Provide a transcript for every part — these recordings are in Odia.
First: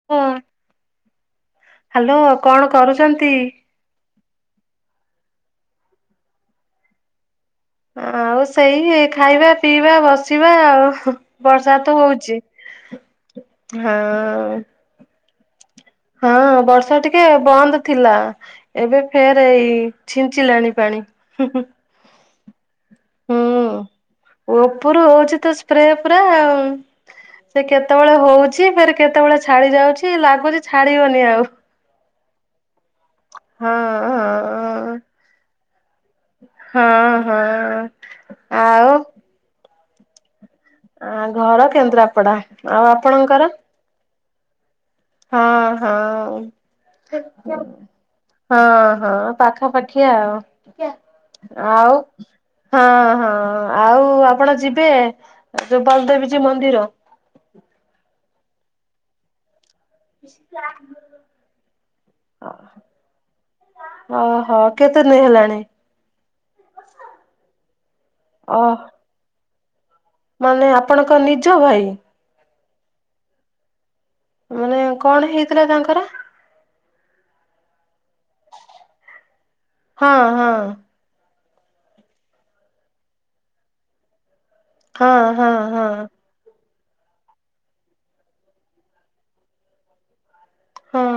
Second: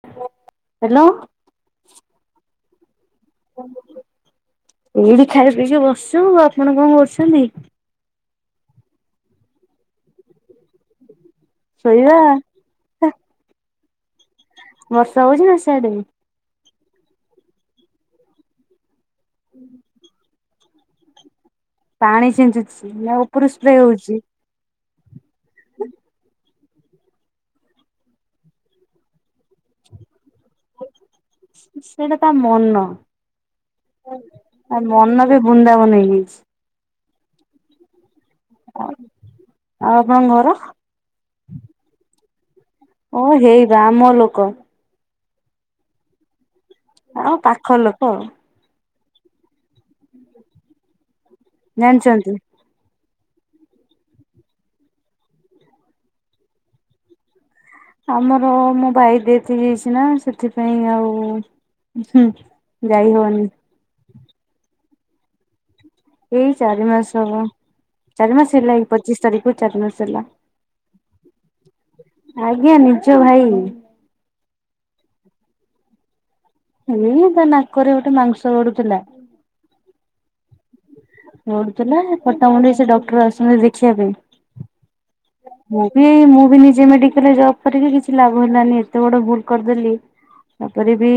[unintelligible] ହ୍ୟାଲୋ। ହ୍ୟାଲୋ କଣ କରୁଚନ୍ତି? ଏଇଠି ଖାଇ ପିଇକି ବସିଚୁ। ଆପଣ କଣ କରୁଛନ୍ତି? ଆଉ ସେଇ ଖାଇବା ପିଇବା ବସିବା ଆଉ। ବର୍ଷା ତ ଶୋଇବା ହଉଚି। ହଁ। ବର୍ଷା ହଉଚି ନା ସିଆଡେ? ହଁ ବର୍ଷା ଟିକେ ବନ୍ଦ ଥିଲା। ଏବେ ଫେର ଏଇ ଛି [unintelligible] ପାଣି। ହୁଁ ହୁଁ। ପାଣି ଛିଞ୍ଚୁଚି ମୋ ଉପରୁ ସ୍ପ୍ରେ ହଉଚି। ଉପରୁ ହଉଚି ତ ସ୍ପ୍ରେ ପୁରା ଆଉ। ସେ କେତେବେଳେ ହଉଚି ଫେରେ କେତେବେଳେ ଛାଡି ଯାଉଚି। ଲାଗୁଚି ସେଟା ତା ମନ। ହଁ ହଁ ତା ମ ମନ ବି ବୃନ୍ଦାବନ ହେଇଯାଇଚି। ହଁ ହଁ ଆଉ ଆଉ ଆପଣଙ୍କ ଘର? ଆ ଘର କେନ୍ଦ୍ରାପଡା। ଆଉ ଓ ଆପଣଙ୍କର? ହେଇବା ଆମ ଲୋକ। ହଁ ଆଉ ହଁ। ପାଖ ଲୋକ ହଁ ହଁ ପାଖାପାଖି ଆଉ। ଆଉ ଜାଣିଛନ୍ତି। ହଁ ହଁ। ଆଉ ଆପଣ ଯିବେ ଯୋଉ ବଲଦେବୀଜୀ ମନ୍ଦିର? ଆମର ମୋ ଭାଇ ଡେ ସିରିଏସ ନା ସେଥିପାଇଁ ଆଉ ହୁଁ ଯାଇ ହବନି। ଓହୋ କେତେ ଦିନ ହେଲାଣି? ଏଇ ଚାରି ମାସ ହବ। ଚାରି ମାସ ଓ ହେଲାଣି ଏଇ ପଚିଶ ତାରିଖ କୁ ଚାରି ମାସ ହେଲା। ମାନେ ଆପଣଙ୍କ ନିଜ ଭାଇ? ଆଜ୍ଞା ନିଜ ଭାଇ। ମାନେ କଣ ହେଇଥିଲା ତାଙ୍କର? ଏ ତା ନାକରେ ଗୋଟେ ମାଂସ ବଢ଼ୁଥିଲା ହଁ ହଁ। ବଢ଼ୁଥିଲା ପଟାମୁଣ୍ଡିରେ ସେ ଡକ୍ଟର ଆସୁଛନ୍ତି ଦେଖିବା ପାଇଁ ହଁ ହଁ ମୁଁ ହଁ ବି ମୁଁ ବି ନିଜେ ମେଡିକାଲରେ ଜବ କରିକି କିଛି ଲାଭ ହେଲାନି ଏତେ ବଡ ଭୁଲ କରିଦେଲି। ତାପରେ ହଁ। ବି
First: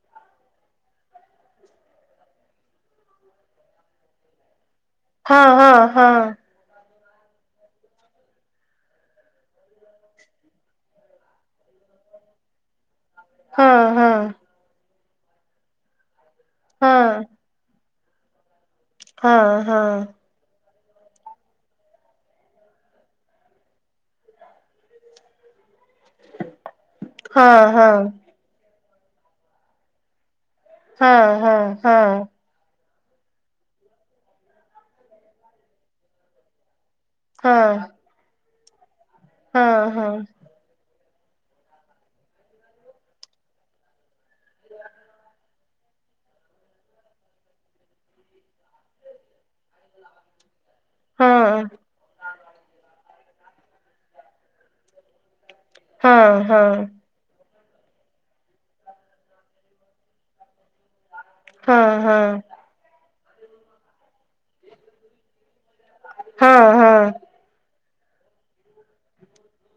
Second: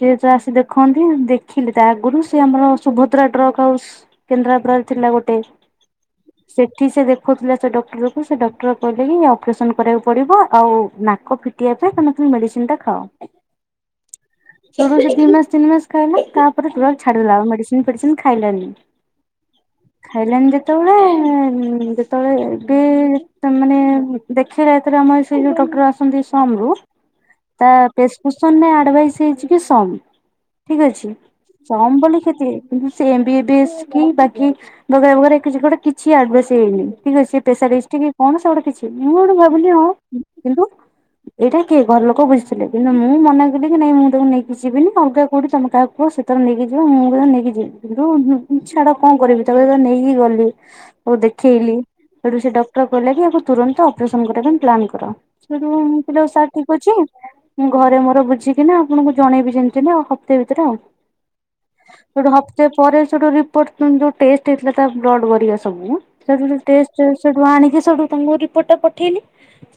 ସିଏ ତ ଆସି ଦେଖନ୍ତି। ଦେଖିଲି ତା ଆଗରୁ ସେ ଆମର ସୁଭଦ୍ରା ଡ୍ରଗ ହାଉସ କେନ୍ଦ୍ରାପଡ଼ ଥିଲା ଗୋଟେ। ହଁ ହଁ ହଁ ସେଠି ସେ ଦେଖୁଥିଲା ଗୋଟେ ଡକ୍ଟର କୁ। ସେ ଡକ୍ଟର କହିଲେ କି ଅପରେସନ କରିବାକୁ ପଡିବ ଆଉ ନାକ ଫିଟିବା ପାଇଁ ତମେ ତମ ମେଡିସିନ ଟା ଖାଅ ହଁ ହଁ। ଦି ମାସ ତିନି ମାସ ଖାଇଲା ତାପରେ ପୁରା ହଁ। ଛାଡିଦେଲା ମେଡିସିନ ଫେଡିସିନ ଖାଇଲାନି ହଁ ହଁ। ଖାଇଲେଣି ଯେତେବେଳେ ଯେତେବେଳେ ବି ତମାନେ ଦେଖା ଯେତ ଆମର ସେ ଯୋଉ ଡଟର ଆସନ୍ତି ସମ ରୁ ହଁ ତା ହଁ ପେଶକ୍ରିପସନ୍ ଆଡଭାଇସ୍ ହେଇଛି କି ସମ ଠିକ ଅଛି ହଁ ହଁ ସମ୍ ବୋଲି କ୍ଷତି ସେ ଏ ବି ବିସ୍ କି ବାକି ବଗ ବଗଟା [unintelligible] କିଛି ଆଡଭସ ହେଇନି ଠିକ ଅଛି ହଁ ହଁ ପେଶରିଷ୍ଟି କି କମ ସେ ଗୋଟେ କିଛି ମୁଁ ଗୋଟେ ଭାବିଲି ହଁ କିନ୍ତୁ ଏଇଟା କିଏ ଘର ଲୋକ ବୁଝିଥିଲେ କିନ୍ତୁ ମୁଁ ମନା କଲି କି ନାଇଁ ମୁଁ ତାକୁ ନେଇକି ଯିବିନି ଅଲଗା କୋଉଠି ତମେ କାହାକୁ ହ ସେତବେଳେ ନେଇକି ଯିବ ମୁଁ ବି ନେଇକି ଯିବିନ୍ତୁ ଛାଡ କଣ କରିବି ତାକୁ ଯେତେ ବେଳେ ନେଇକି ଗଲି ଉ ହଁ। ଦେଖେଇଲି ସେଠୁ ସେ ଡକ୍ଟର କହିଲେ କିକୁ ତୁରନ୍ତ ଅପରେସନ କରିବା ପାଇଁ ପ୍ଲାନ୍ କର। ସେଇଠୁ ଉ କହିଁ ଲି ହଁ ଆଉ ସାର୍ ହଁ ଠିକ ଅଛି ମୁଁ ଘରେ ମୋର ବୁଝିକି ନା ଆପଣଙ୍କୁ ଜଣେଇବି ଯେମିତି ନାଉ ହପ୍ତାହ ଭିତରେ ଆଉ ହଁ ସେଟୁ ହଁ ହପ୍ତ ପରେ ସେଠୁ ରିପୋର୍ଟ ଯୋଉ ଟେଷ୍ଟ ହେଇଥିଲା ତା ବ୍ଲଡ ବରିବା ସବୁ ସେଠୁ ସେଠୁ ହଁ ଟେଷ୍ଟ ସେଠୁ ଆଣିକି ସେଠୁ ତାଙ୍କୁ ରିପୋର୍ଟ ଟା ପଠେଇଲି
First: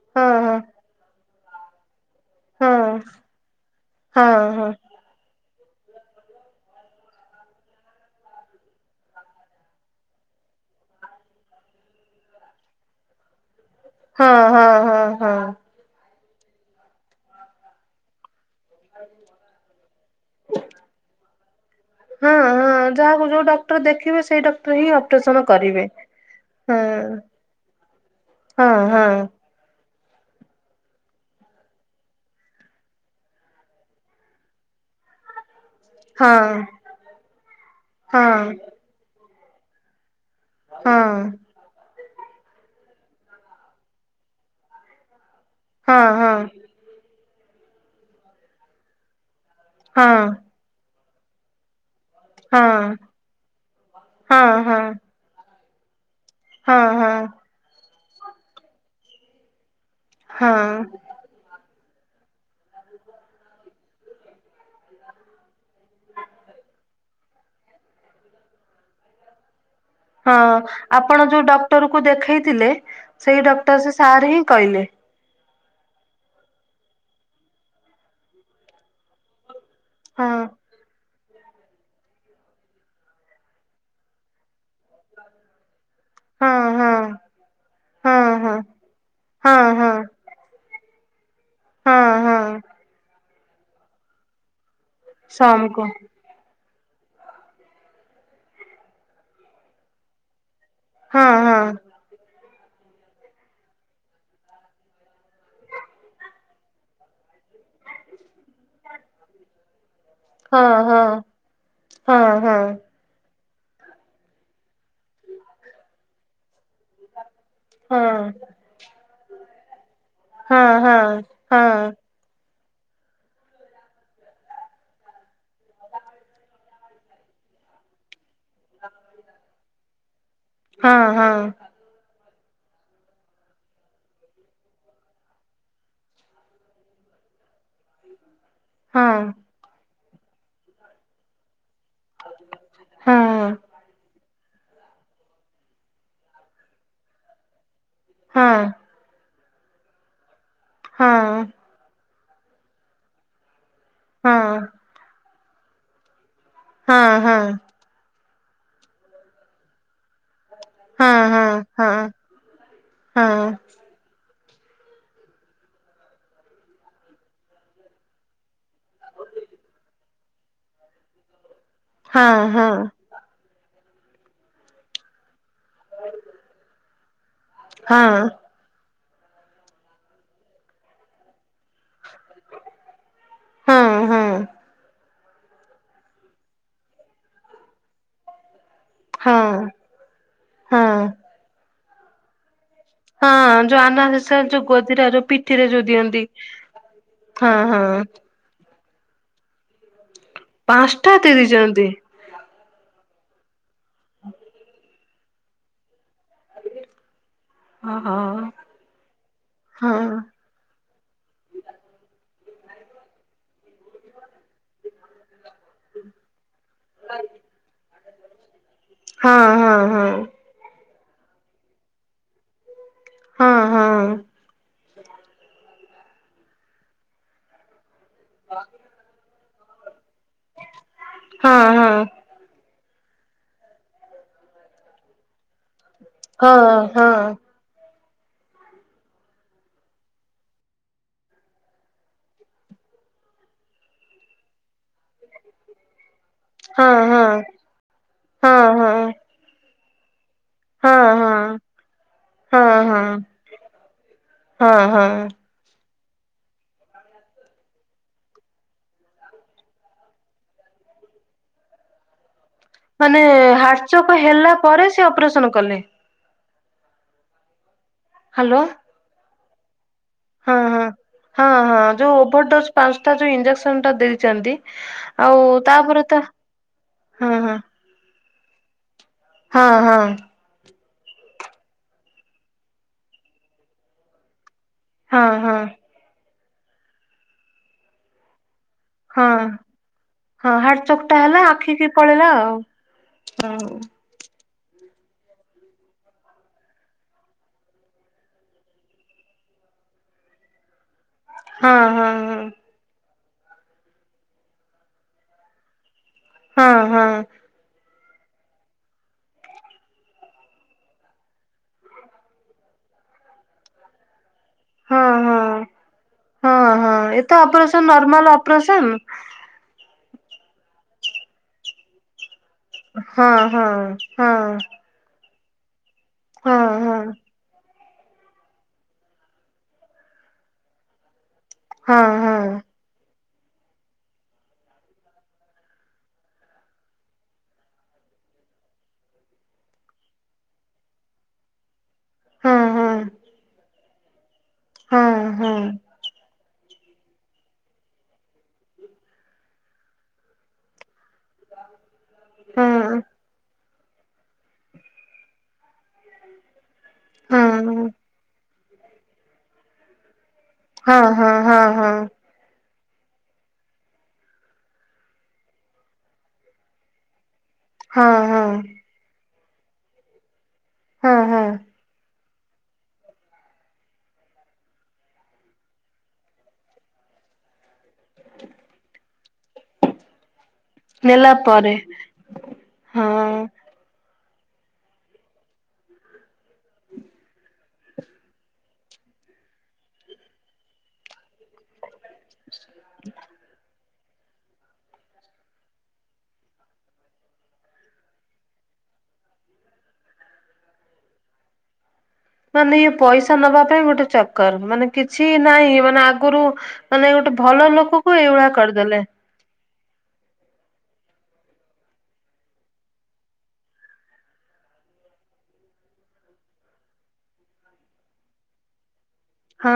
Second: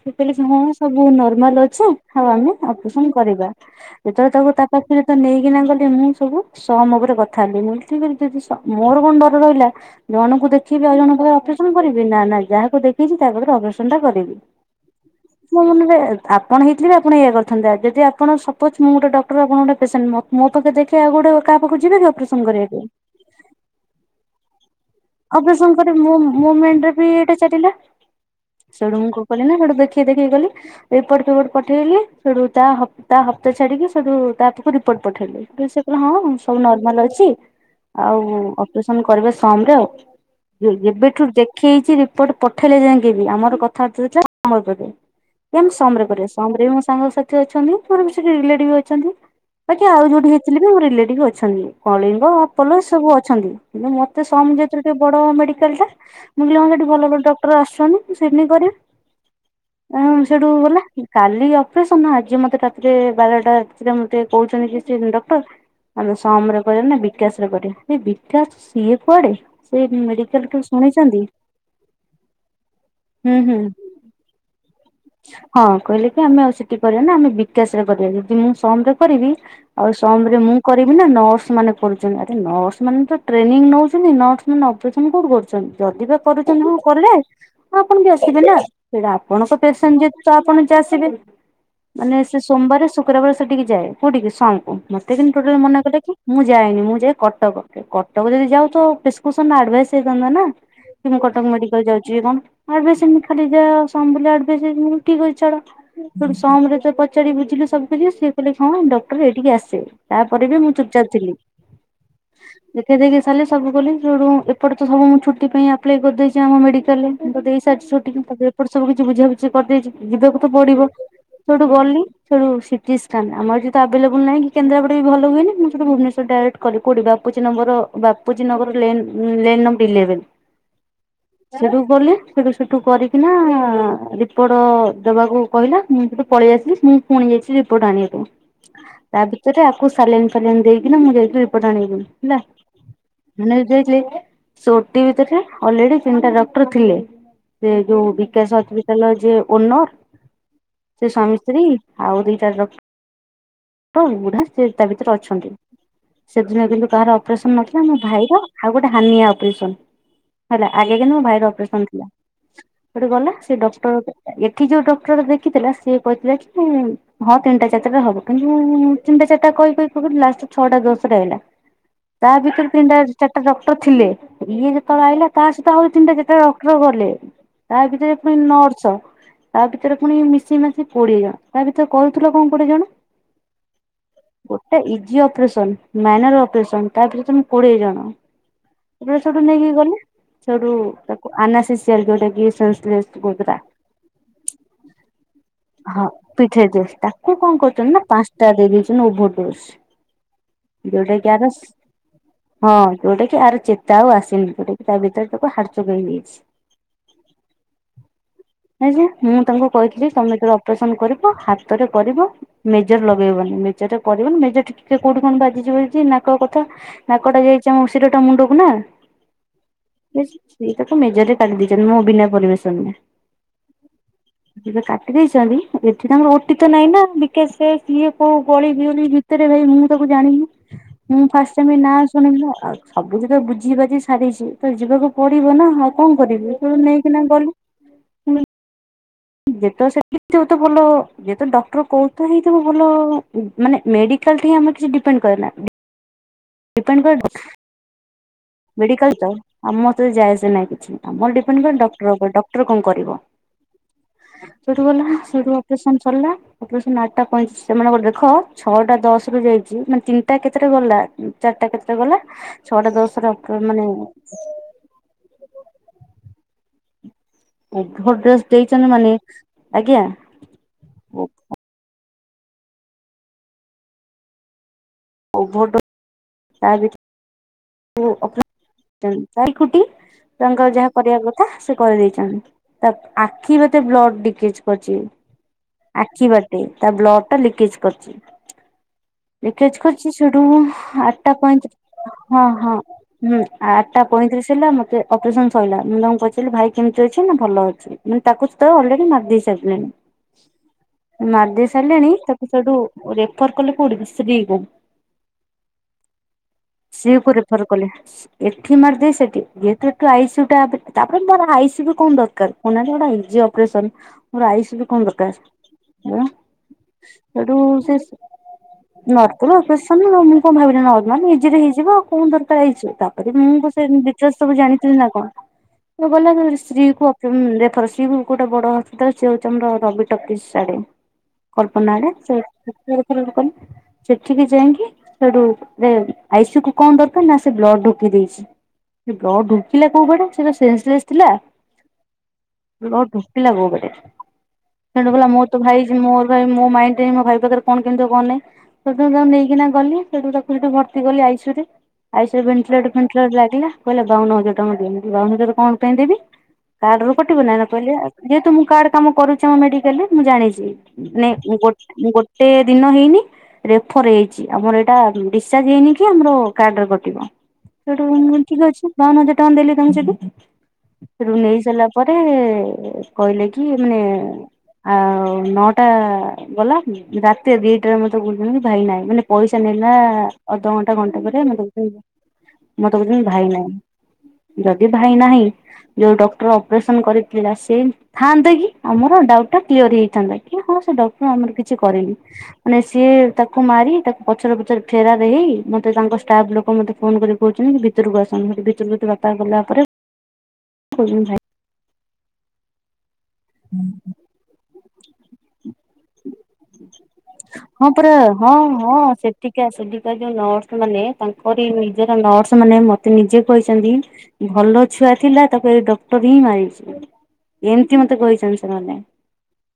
ସେ କହିଲେ ହଁ ସବୁ ନର୍ମାଲ ଅଛ ହେଲାଣି ହଁ ନା ହଁ ଅପରେସନ କରିବା ଯେତେବେଳେ ହଁ ତାକୁ ହଁ ତା ହଁ ପାଖରେ ତ ନେଇକିନା ଗଲେ ମୁଁ ସବୁ ସହମରେ କଥା ହେଲି ମୁଁ ଠିକ ଅଛି ଯଦି ସମ୍ ମୋର କଣ ଡର ରହିଲା ଜଣଙ୍କୁ ଦେଖିବି ଆଉ ଜଣଙ୍କ ଅପରେସନ କରିବି ନା ନା ଯାହାକୁ ଦେଖେଇଛି ତା ପାଖରେ ଅପରେସନ ସେଣ୍ଟ କରିବି ହଁ ହଁ ହଁ ମୋ ମନରେ ଆପଣ ହେଇଥିବ ଆପଣ ଏଇଆ କରିଥାନ୍ତେ ଯଦି ଆପଣ ସପୋଜ ମୁଁ ଗୋଟ ଡକ୍ଟର ଆପଣ ଗଟେ ପେସେଣ୍ଟ ମୋ ମୋ ପାଖ ଆଉ ଗୋଟେ କାହା ପାଖକୁ ଯିବେ ଅପରେସନ କରବାକୁ। ଯକୁ ଯଉ ଡ ଡଟର ଦେଖିବେ ସେଇ ଡକ୍ଟର ହିଁ ଅ ଅପରେଶନ। କରି ମୋ ମୋ ମାଏଣ୍ଡି ବି ଏଇଟା ଚାଲିଲା ହଁ ସେଠୁ ମୁ କଲିନା ସେଡୁ ଦେଖି କିଏ ଦେଖି କି ଗଲି ରିପୋର୍ଟ ଫିପୋଟ ପଠେଇଲି ସେଠୁ ତା ହପା ତା ହପ୍ତା ଛାଡିକି ସେଠୁ ତା ପାକୁ ରିପୋର୍ଟ ପଠେଇଲି ସେ [unintelligible] ହଁ ସବୁ ନର୍ମାଲ ଅଛି ଆଉ ହଁ ଅପରେସନ କରିବା ସମ ରେ ଆଉ ହଁ ଏବେଠୁ ଦେଖିେଇଛି ରିପୋର୍ଟ ପଠେଇଲେ ଯାଇକି ବି ଆମର କଥାବାର୍ତ୍ତା ହେଥିଲା ଆମ ଉପରେ ଏ ଆମ ହଁ ସମରେ କରିବା ହଁ ସମରେ ବି ମୋ ସାଙ୍ଗ ସାାଥି ଅଛନ୍ତି ମୋର ବିସେଠି ରିଲେଟିଭ ଅଛନ୍ତି ବାକି ଆଉ ହଁ ଯୋଉଠି ଥିଲେ ବି ମୋର ରିଲେଟିଭ ଅଛନ୍ତି କଳିଙ୍ଗ ହଁ ଆପଲ ସବୁ ଅଛନ୍ତି କିନ୍ତୁ ମତେ ହଁ ସମ ହଁ ଯେ ହଁ ବଡ଼ ମେଡିକାଲ ଟା ମୁଁ କହିଲି ହଁ ସେଠି ଭଲ ଭଲ ଡଟର ଆଶୁଛନ୍ତି। ସେଇଠି ନେଇ କରିବି ଉ ସେଠୁ ହଁ ଗଲେ କାଲି ଅପରେସନ ଆଜି ମତେ ରାତିରେ ବାରଟା ରାତିରେ ମତେ କହୁଛନ୍ତି କି ସେ ଡକ୍ଟର ଆମ ସମ ରେ କରିବା ନା ବିକାଶରେ କରିବା ଏ ବିକାଶ ସିଏ କୁଆଡେ ସେଇ [unintelligible] ହଁ ଆପଣ ଯୋଉ ଡକ୍ଟର କୁ ଦେଖେଇଥିଲେ ହୁଁ ସେଇ ହୁଁ ଡକ୍ଟର ସେ ସାର୍ ହିଁ କହିଲେ ହଁ କହିଲେ କି ଆମେ ଆଉ ସେଠି କରିବା ନା ଆମେ ବିକାଶ ରେ କରିବା ଯଦି ମୁଁ ସମ ରେ କରିବି ଆଉ ହଁ ସମୋମ ରେ ମୁଁ କରିବି ନା ନର୍ସ ମାନେ କରୁଛନ୍ତି ଆରେ ନର୍ସ ମାନେ ତ ଟ୍ରେନିଂ ନେଉଛନ୍ତି ନର୍ସ ମାନେ ଅପରେସନ୍ କଉଠ କରୁଛନ୍ତି ଯଦି ବା ହଁ କରୁଛନ୍ତି ହ ହଁ କରିଲରେ ଆପଣ ବି ହଁ ଆସିବେ ହଁ ନା ସେଇଟା ଆପଣଙ୍କ ହଁ ହଁ ପେସେଣ୍ଟ ଯ ଚା ଆପଣ ଯା ଆସିବେ ହଁ ମାନେ ସେ ହଁ ସୋମବାର ଶୁକ୍ର ତା ପରେ ସେଟି କି ଯାଏ କୋଉଠିକି ସମ୍ କୁ ମତେ କିନ୍ତୁ ଟୋଟାଲି ସମ୍ ମନା କୁ କଲେ କି ମୁଁ ଯାଏନି ମୁଁ ଯାଏ କଟକ କଟକ ଯଦି ଯାଉ ତ ପ୍ରିସ୍କ୍ରିସନ ଆଡଭାଇସ ହେଇଥାନ୍ତା ନା କି ମୁଁ ହଁ କଟକ ହଁ ମେଡିକାଲ ଯାଉଛି କି କଣ ଆଡମିସନ ଖାଲି ଯା ସମ୍ ବୁଲି [unintelligible] ମୁଁ କହିଲି ଠିକ୍ ଅଛି ଛାଡ଼ ୁ ସମ ରେ ତ ପଚାରି ବୁଝିଲୁ ସବୁ କି ସିଏ କହିଲେ ହଁ ଡକ୍ଟର ଏଇଠିକି ଆସିବେ ତା'ପରେ ବି ମୁଁ ହଁ ଚୁପ୍ ହଁ ଚାପ୍ ଥିଲି। ହଁ ହଁ ସେ ଦେକିକି ସବୁ କଲି, ଏପଟେ ତ ସବୁ ମୁଁ ଛୁଟି ପାଇଁ ଆପ୍ଲାଏ କର୍ ଦେଇଚି। ଆମ ମେ ତ ଦେଇ ସାର୍ଚି ହଁ ଛୁଟି, ତା'ପରେ ଏପଟ ସବୁ କିଛି ବୁଝିବା କରିଦେଇଚି, ଯିବାକୁ ତ ହଁ ପଡିବ ହଁ ହଁ ହଁ ସେ--ଠୁ ଗଲି। ସେଠୁ ସିଟି ସ୍କାନ୍ ଆମର ଏଠି ତ ଆଭେଲେବୁଲ୍‌ ନାହିଁ, କି କେଦ୍ରାପଡ଼ାରେ ବି ଭଲ ହୁଏନି। ମୁଁ ସେଠୁ ଭୁବୁ ନେଶ୍ଵର୍ ଡାଇରେଟ୍ କଲି, କଉଠି ବାପୁଜୀ ନମ୍ବର ବାପୁଜୀ ନଗର ଲେନ୍ ଲେନ୍‌---ଇଲେବେ ହଁ ହଁ! ସିଆଡ଼ କୁ ଗଲି, ସେଠୁ କରିକିନା ରିପୋର୍ଟ ଦେବାକୁ କହିଲା। ମୁଁ ସେଠୁ ପଳେଇ ଆସିଲି, ମୁଁ ପୁଣି ଯାଇଛି ରିପୋର୍ଟ ଆଣିବା ପାଇଁ। ହଁ ତା' ଭିତରେ ୟାକୁ ସାଲାଇନ୍‌ ଫାଲାଇନ୍‌ ଦେଇକିନା। ମୁଁ ଯାଇଥିଲି [inaudible] ହଁ ହଁ ସେ ଓଟି ଭିତରେ ଅଲ୍ରେଡି ତିନିଟା ଡ଼କ୍ଟର୍ ଥିଲେ। ସେ ଯଉ ବିକାଶ ହଁ ହ--ଟାଲ ଯେ ଓନର୍ ସେ ହଁ ସ୍ୱାମୀ-ସ୍ତ୍ରୀ ଆଉ ଦିଟା ଡ଼ ବୁ--ସେ ତା' ଭିତରେ ଅଛନ୍ତି, ସେଦିନ କିନ୍ତୁ ହଁ କାହାର ଅପରେସନ୍‌ ନ ଆମ ଭାଇର, ଆଉ ଗୋଟେ ହାନିଆ ଅପ୍ରେସନ୍‌। ହେଲା, ଆଗେ କିନ୍ତୁ ହଁ ହଁ ହଁ ହଁ ହଁ ହଁ ହଁ ମୋ ହଁ ଭାଇର ଅପ୍ରେସନ୍‌ ଥିଲା। ଗଲା ସେ ଡ଼କ୍ଟର ଏଠି ଯଉ ଡ଼କ୍ଟର ଦେଖିଥିଲା, ସିଏ କହିଥିଲା କି - ହଁ! ତିନିଟା ଚାରିଟା ହବ, କିନ୍ତୁ ତିନିଟା ଚାରିଟା କହି ଲାଷ୍ଟେ ଛଅଟା ଦଶଟା ହେଲା। ତା' ହଁ ଭିତରେ ତିନିଟା ଚାରିଟା ଡ଼କ୍ଟର୍ ଥିଲେ। ଇଏ ଯେତେବଳେ ଆଇଲା। ତା' ସ-ତ ଆଉ ତିନିଟା ଚାରିଟା ଡ଼କ୍ଟର ଗଲେ, ତା ଭିତରେ ପୁଣି ନର୍ସ ଆଉ ଟିକେ ରେ ପୁଣି ମିଶିଇ ମାସି କୋଡିଏ ଜଣ। ତା' ଭିତରେ କହୁଥିଲ। କ'ଣ ହଁ ହଁ ଗୋଟେ ଅପରେସନ୍‌ ମାଇନର୍ ଅପରେସନ୍‌, ତା' ପରେ ତମେ କୋଡ଼ିଏ ଜଣ। ହଁ [inaudible] ଯଉ ଆନା ଯଉ ଗଦିଟା, ଯଉ ପିଠିରେ ଯଉ ହଁ ଦିଅନ୍ତି। ପିଠେଇ ଡୋଜ ତାକୁ କଣ କରୁଛନ୍ତି [inaudible] ହଁ! ଯଉଟା ପାଞ୍ଚଟା ଦେଇ ଦେଇଛନ୍ତି କି ୟାର ଚେତା ଆଉ ଆସିନି, ଯଉଟା କି ତା' ଭିତରେ ତାକୁ ହାଟ୍ଚୋକ୍ ହେଇଯାଇଛି। [inaudible] [inaudible] କରିବ ହଁ ହାତରେ କରିବ, ମେଜର୍ ଲଗେଇବନି। ମେଜର୍ ରେ କରିବନି ମେଜର୍ ଟିକେ କଉଠି କ'ଣ ବା ନାକ କଥା ନାକଟା ଯାଇଚି, ଆମ ଶିରଟା ମୁଣ୍ଡକୁ ନା। ହଁ ହଁ ହଁ! ସେଇଟାକୁ ମେଜର୍ ରେ କାଟି ଦେଇଚନ୍ତି। ମୋ ବିନା ପର୍ମିସନ୍‌ ହଁ ହଁ! [inaudible] ରେ ଭାଇ ମୁଁ ତାକୁ ଜାଣିନି, ମୁଁ ଫାଷ୍ଟ୍ ଟାଇମ୍ ହଁ ନାଁ ଶୁଣିଲି ସବୁ ଯେତେ ବୁଝି ବାଝି ସାରିଛି, ତ ଯିବାକୁ ପଡିବ ନା। ଆଉ କ'ଣ କରିବି? ହଁ ହଁ। ନେଇକିନା ଗଲି। [inaudible] ମାନେ ମେଡ଼ିକାଲ୍ ଠି ଆମେ କିଛି ଡିପେଣ୍ଡେ କରେନା। [inaudible] ଆମର ହଁ ଡ଼ିପେଣ୍ଡ୍ ହଁ ହଁ ହଁ ହଁ ହଁ ହଁ ହଁ। କରେ ଡ଼କ୍ଟର୍ ଉପରେ। ହଁ ହଁ ଡ଼କ୍ଟର୍ କ'ଣ କରିବ? ହଁ ହଁ। [inaudible] ଅପ୍ରେସନ୍ ଆଟ୍ ଟା, ସେମାନଙ୍କର ଦେଖ ଛଅଟା ଦଶ୍ ରୁ ଯାଇଚି। ମାନେ ତିନ୍ ଟା କେତେଟା ରୁ ଗଲା? ଚାର୍ଟା କେତେ ଗଲା। ଛଅଟା ମାନେ, ଦଶରେ ଅପ ମାନେ ହାର୍ଟଚୋକ ହେଲା ପରେ ସେ ଅପରେସନ୍‌ କଲେ। ହାଲୋ [inaudible] ହଁ ହଁ ହଁ ହଁ! ଯଉ ଓଭରଡୋଜ୍‌ ପାନ୍‌ଷ୍ଟା ଟା ଯଉ ଇଞ୍ଜକ୍ସନ୍‌ ଟା ଦେଇଚନ୍ତି। ଆଉ ଓଭର ଡୋଜ ତା'ପରେ ତା [inaudible] [inaudible] ାଇକୁଟି ହଁ [unintelligible] ହଁ ତାଙ୍କର ଯାହା କରିବା କଥା ସେ କରିଦେଇଛନ୍ତି। ତା ଆଖି ବାଟେ ବ୍ଲଡଡିକେ ହୋଉଛି। ହଁ ହଁ। ଆଖି ବାଟେ ତା ବ୍ଲଡ ଟା ଲିକେଜ କରଛି। ହଁ ଲିକେଜ କରୁଛି ସେଠୁ, ହଁ ହାର୍ଟ ଚୋକଟା ଆଠଟା ହେଲା ପଇଁତିରି ଆଖିକି ପଳେଇଲା ହଁ ଆଉ ହଁ। ହୁଁ ଆଠ ପଇଁତିରିଶ ହେଲା, ମୋତେ ଅପରେସନ୍ ସରିଲା। ମୁଁ ତାଙ୍କୁ ପଚାରିଲି ଭାଇ କେମିତି ଅଛି? ନା ଭଲ ଅଛି। ମାନେ ତାକୁ ସେତେବେଳେ ଅଲରେଡି ମାରି ଦେଇ ସାରିଲେଣି। ମାରି ହଁ ଦେଇ ହଁ ହଁ ସାରିଲେଣି, ତାକୁ ସେଠୁ ରେଫର କଲେ କୋଉଠି, ଶ୍ରୀ କୁ। ହଁ ହଁ। ଶ୍ରୀ ହଁ କୁ ରେଫର୍ କଲେ। ଏଠି ମାରିଦେଇ ସେଠି, ଯେହେତୁ ଏଠି ଆଇ ସି ଇଉ ଟା, ତାପରେ ମୋର ଆଇ ସି ଇଉ ବି କଣ ଦରକାର କହୁନାହାନ୍ତି ଏଟା ଏନ୍ ଜି ଅପରେସନ୍ ମୋର ଆଇ ସେଠୁ କଣ ହଁ ଦରକାର? ହଁ ହଁ ହଁ ଏ ତ ସେଠୁ ଅପରେସନ ସେ ନର୍ମାଲ ଅପରେସନ ନ ସେତେବେଳେ ଅପରେସନ, ମୁଁ କଣ ଭାବିଲି ନର୍ମାଲ ଇଜିଲି ହେଇ ଯିବ। ଆଉ କଣ ଦର ପାଇଚି, ତାପରେ ହଁ ହଁ ମୁଁ ସେ ରିଚୁଆଲ୍ ହଁ ସବୁ ଜାଣିି ନା କଣ? ଗଲା ହଁ ଶ୍ରୀ କୁ ହଁ ରେଫର୍, ଶ୍ରୀ କୁ ଗୋଟେ ବଡ ହସ୍ପିଟାଲ ସେଏ ହଉଛି ଆମର ରବି ଟକିଶ ଆଡେ କଳ୍ପନା ଆଡେ। ସେ ହଁ ଫେରେ ଫର୍ ୱାର୍ଡ କଲି। ସେଠିକି ଯାଇକି, ସେଠିକି ଯାଇକି ସେଠୁ ଆଇ ସି ଇଉ କୁ କଣ ଦରକାର ନା ସେ ବ୍ଲଡ୍ ଢ଼ୋକି ଦେଇଛି। ସେ ବ୍ଲଡ୍ ଢୋକିଲା କୋଉ ବାଟେ? ସେ ତ ସେଶ୍ଳେଷ ଥିଲା। ହଁ ହଁ ବ୍ଲଡ୍ ଢୋକିଲା କୋଉ ବାଟେ? ସେ ହଁ ଗଲା ହଁ ମୁଁ ତ ହଁ ଭାଇ ମୋ ଭାଇ ମୋ ମାଇଣ୍ଡ ରେ ମୋ ଭାଇ ପାଖ ରେ କଣ କେମିତି ହବ, କଣ ନାଇ ସେଠୁଉ ତାକୁ ନେଇକିନା ଗଲି, ସେଠୁ ତାକୁ ସେଠୁ ଭର୍ତି କଲି ଆଇ ସି ଇଉ ରେ ଆଇ ସି ଇଉ ରେ ହଁ ଭେଣ୍ଟିଲେଟର୍, ଫେଣ୍ଟିଲେଟର୍ ଲାଗିଲା। କହିଲେ ବାଉନ ହଜାର ଟଙ୍କା ଦିଅ। ମୁଁ କହିଲି ବାଉନ ହଜାର କଣ ପାଇଁ ଦେବି? କାର୍ଡ ରୁ କଟିବ ହଁ ନାଇ ନା କହିଲେ, ହଁ ଯେହେତୁ ମୁଁ କାର୍ଡ କାମ କରୁଛି ଆ ମେଡିକାଲ ରେ ମୁଁ ଜାଣିଛି। ନାଇଁ ହଁ ମୁଁ ହଁ ହଁ ଗୋଟ-ଗୋଟ ଗୋଟେ ଦିନ ହେଇନି ରେଫର ହେଇଛି। ଆମର ଏଇଟା ଡିସଚାର୍ଜ ହେଇନି କି ଆମର କାର୍ଡରେ କଟିବ। ସେଠୁ ହଁ ହଁ ଠିକ୍ ଅଛି। ବାଉନ ହଜାର ଟଙ୍କା ଦେଲି ତାଙ୍କୁ ସେଠୁ ହଁ ସେଠୁ ହଁ ନେଇ ସାରିଲା ପରେ, କହିଲେ କି ମାନେ ଆ ନଟା ଗଲା, ରାତିରେ ଦିଟାରେ ମତେ କହୁଛନ୍ତି ଭାଇ ନାହିଁ, ମାନେ ପଇସା ନେଲା ଅଧଘଣ୍ଟା ଗୋଟେ ଘଣ୍ଟା ପରେ ମତେ କହୁଛନ୍ତି ହଁ ଭାଇ ନାହିଁ। ଯଦି ଭାଇ ନାହିଁ ଯୋଉ ଡକ୍ଟର ଅପରେସନ୍ କରିଥିଲା ସେ ଥାନ୍ତେ କି ଆମର ଡାଉଟ୍ ଟା କ୍ଲିଅର ହେଇଥାନ୍ତା, କି ହଁ ସେ ଡକ୍ଟର ଆମର କିଛି କରିନି। ମାନେ ସିଏ ତାକୁ ମାରି, ତାକୁ ପଛରେ ପଛରେ ଫେରାରେ ହେଇ, ମତେ ତାଙ୍କ ଷ୍ଟାଫ୍ ଲୋକ ମୋତେ ଫୋନ କରି କହୁଛନ୍ତି ଭିତରକୁ ଆସନ୍ତୁ, ଭିତରକୁ ବାପା ଗଲା ପରେ କହୁଛନ୍ତି ଭାଇ ମାନେ ଇଏ ପଇସା ନବା ପାଇଁ ଗୋଟେ ଚକର। ମାନେ କିଛି ନାହିଁ ମାନେ ମା ଆଗରୁ ମାନେ ଗୋଟେ ଭଲ ଲୋକକୁ ଏଇଭଳିଆ କରିଦେଲେ? ଠିକ ସେଧିକା ଯୋଉ ନର୍ସ ମାନେ, ତାଙ୍କର ନିଜର ନର୍ସ ମାନେ ମତେ ନିଜେ କହିଛନ୍ତି ଭଲ ଛୁଆ ଥିଲା। ତାକୁ ଏ ଡକ୍ଟର ହିଁ ମାରିଛି। ଏମିତି ମତେ କହିଛନ୍ତି ସେ ମାନେ। ହଁ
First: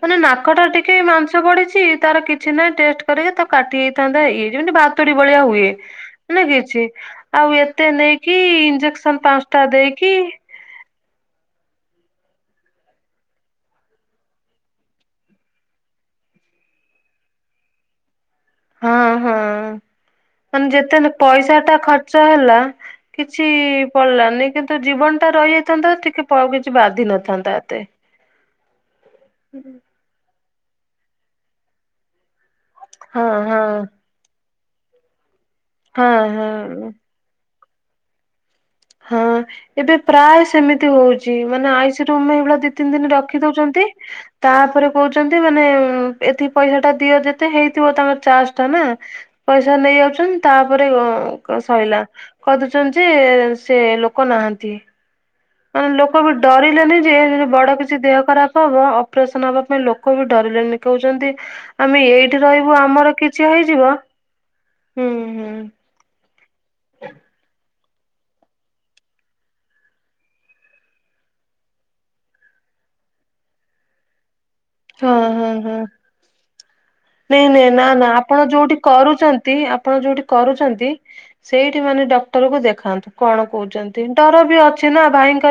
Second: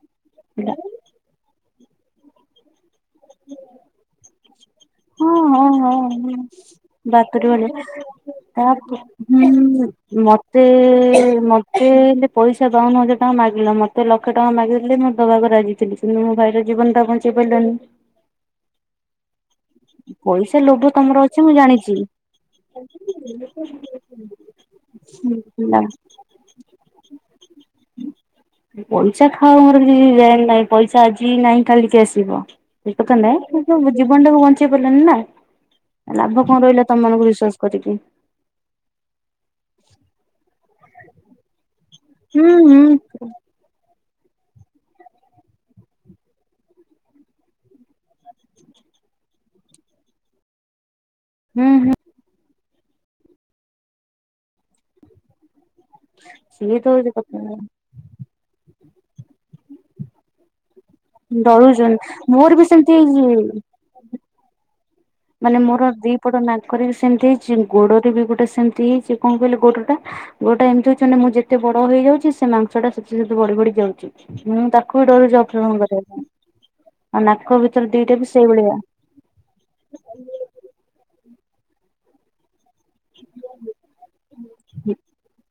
ମାନେ ନାକଟା ଟିକେ ମାଂସ ପଡିଛି। ତାର କିଛି ନାହିଁ ଟେଷ୍ଟ କରିକି ତାକୁ କାଟି ହେଇଥାନ୍ତା। ଇଏ ଯେମିତି ଭାତୁଡି ହଁ ଭଳିଆ ହୁଏ ହଁ ହଁ ହେଲେ କିଛି, ବାପରେ ଆଉ ବାରେ ଏତେ ନେଇକି ଇଞ୍ଜେକସନ୍ ପାଞ୍ଚ ଟା ଦେଇକି ମତେ-ମତେ ହେଲେ ପଇସା ବାଉନ ହଜାର ଟଙ୍କା ମାଗିଲା, ମତେ ଲକ୍ଷେ ଟଙ୍କା ମାଗିଦେଲେ ମୁଁ ଦବାକୁ ରାଜି କିନ୍ତୁ ମୋ ଭାଇର ଜୀବନ ଟା ବଞ୍ଚେଇ ପାରିଲାନି। ହଁ ହଁ। ପଇସା ମାନେ ଲୋଭ ଯେତେ ତମର ଅଛି ମୁଁ ପଇସା ଟା ଜାଣିଛି ଖର୍ଚ୍ଚ ହେଲା, କିଛି ପଡିଲାନି କିନ୍ତୁ ଜୀବନ ଟା ହେଲା ରହିଯାଇଥାନ୍ତା, ଟିକେ କିଛି ବାଧି ନଥାନ୍ତା ଏତେ ପଇସା ଖାଉ ମର କିଛି ଲେନ୍ ନାହିଁ ପଇସା ଆଜି ନାହିଁ କାଲିକି ଆସିବ। ସେକଥା ହଁ ନାଇଁ, ହଁ କିନ୍ତୁ ବୁଝି ଜୀବନ ଟାକୁ ବଞ୍ଚେଇ ପାରିଲାନି ନା ହଁ ଆଉ ଲାଭ କଣ ହଁ ରହିଲା ତମ ମାନଙ୍କୁ ବିଶ୍ଵାସ କରିକି। ହଁ ଏବେ ପ୍ରାଏ। ସେମିତି ହଉଛି ମାନେ ଆଇସି ରୁମରେ ହୁଁ ଏଇ ଭଳିଆ ଦି ହୁଁ ତିନି ଦିନ ରଖି ଦଉଛନ୍ତି। ତାପରେ କହୁଛନ୍ତି ମାନେ ଏତିକି ପଇସା ଟା ଦିଅ ଯେତେ ହେଇଥିବ ତାଙ୍କ ଚାର୍ଜ ଟା ନା। ପଇସା ନେଇ ଯାଉଛନ୍ତି ତାପରେ ଅଁ କ ହୁଁ ହୁଁ ସଇଲା କହି ଦଉଛନ୍ତି ଯେ ସେ ଲୋକ ନାହାନ୍ତି। ତାମାନେ ଲୋକ ବି ସିଏ ତ ଡରିଲେନି ହଉଛି ଯେ କଥା ବଡ କିଛି। ଛି ଦେହ ଖରାପ ହବ ଅପରେସନ ହବା ପାଇଁ ଲୋକ ବି ଡରିଲେଣିି। କହୁଛନ୍ତି ଆମେ ଡରୁଛନ୍ତି ଏଇଠି ମୋର ବି ରହିବୁ ସେମିତି ଆମର କିଛି ହେଇଛି। ହେଇଯିବ। ହୁଁ ହୁଁ। ମାନେ ମୋର ଦିପଟ ନାକରେ ବି ସେମିତି ହେଇଛି ଗୋଡରେ ବି ଗୋଟେ ସେମିତି ହେଇଛି କଣ କହିଲେ ଗୋଡଟା। ଗୋଡଟା ଏମିତି ହଉଛି ମାନେ ମୁଁ ଯେତେ ବଡ ହେଇ ଯାଉଛି ସେ ମାଂସଟା ସେତେ ସେତେ ବଢି ବଢି ଯାଉଛି ମୁଁ ତା ହଁ ହଁ ହଁ ଆଉ ନାକ ନାଇଁ ନାଇଁ ଭିତରେ ନା ନା ଦିଟା ବି ଆପଣ ସେଇଭଳିଆ ଯୋଉଠି କରୁଚନ ନ୍ତି ଆପଣ ଯୋଉଠି କରୁଛନ୍ତି ସେଇଠି ମାନେ ଡକ୍ଟର କୁ ଦେଖ। ଖାନ୍ତୁ କଣ କହୁଛନ୍ତି ଡର ବି ଅଛି ନା ଭାଇଙ୍କ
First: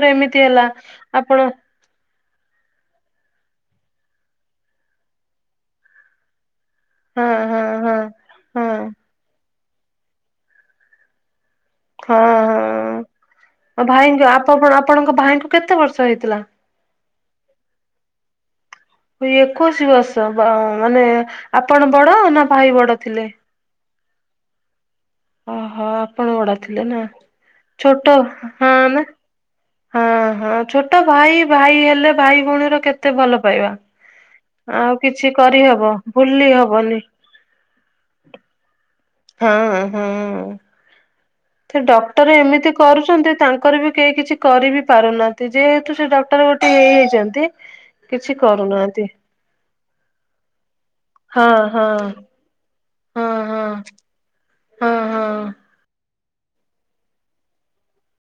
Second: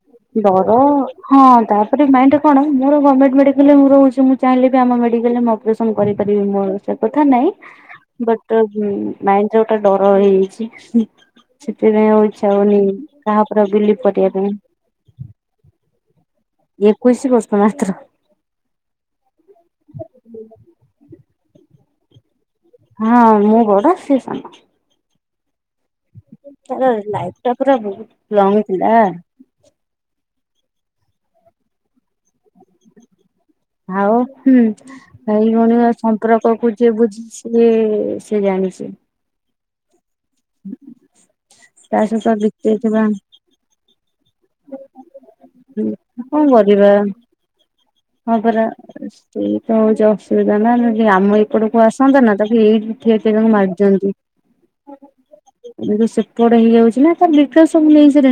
ଡର ହଁ ତା ପରେ ମାଇଣ୍ଡରେ କଣ ମୋର ଗମେଣ୍ଟ ମେଡାଲରେ ମୁଁ ରହୁଛି ମୁଁ ଚାହିଁଲେ ବି ଆମ ମେଡାଲରେ ମୁଁ ଅପରେସନ କରେଇପାରିବି ମୋ ସେ ହଁ କଥା ନାଇଁ ହଁ ହଁ ବଟ ହଁ ମାଇଣ୍ଡ ରେ ଗୋଟା ଡର ହେଇଯାଇଛି। ସେଥିପାଇଁ ଆଉ ଇଚ୍ଛା ହଉନି ହଁ କାହା ଉପରେ ଆଉ ହଁ ବିଲିଭ ଭାଇଙ୍କ କରିବା ପାଇଁ। ଆପଣ ଆପଣଙ୍କ ଭାଇଙ୍କୁ କେତେ ବର୍ଷ ହେଇଥିଲା। ଏକୋଇଶି ବର୍ଷ ମାତ୍ର। ଓ ଏକୋଇଶି ବର୍ଷ ବା ମାନେ ଆପଣ ବଡ ନା। ଭାଇ ବଡ ହଁ ଥିଲେ? ମୁଁ ବଡ ସିଏ ସାନ। ଓହୋ ଆପଣ ବଡ ତାର ଥିଲେ ନା ଲାଇଫ୍ ଟା ପୁରା ବହୁତ ଛୋଟ ଲଙ୍ଗ ହଁ ଥିଲା ନା। ହଁ ହଁ ଛୋଟ ଭାଇ ଭାଇ ହେଲେ ଭାଇ ଭଉଣୀର କେତେ ଭଲ ପାଇବା। ଆଉ ହୁଁ ଆଉ କିଛି ଭଇ କରିହବ ଭଉଣୀଙ୍କ ଭୁଲି ସମ୍ପର୍କକୁ ଯିଏ ହବନି ବୁଝିଛି। ସିଏ ସିଏ ଜାଣିଛି। ହଁ ହଁ। ହୁଁ ଥେ ଡକ୍ଟର ଏମିତି କରୁଛନ୍ତି ତାଙ୍କର ବି କେହି କିଛି କରିିବି ପାରୁ ନାହାନ୍ତି। ଯେହେତୁ ସେ ଡକ୍ଟର କଣ ଗୋଟେ ହେଇ କରିବା ଯାଇଛନ୍ତି। ହଁ ପରା ସେଇତ ହଉଛି ଅସୁବିଧା ନା ଯଦି ଆମ ହଁ ଏପଟକୁ ହଁ। ଆସନ୍ତା ନା ତାକୁ ଏଇଠି। ଠିଆ ଠିଆ ହଁ ତାକୁ ହଁ ମାରିଦିଅନ୍ତି। ହଁ ହଁ। ଏବେ ତ ସେପଟ ହେଇଯାଉଛି ନା ତାର ଡିଟେଲସ ସବୁ ମୁଁ ନେଇ ସାଇଲୀଣୀ।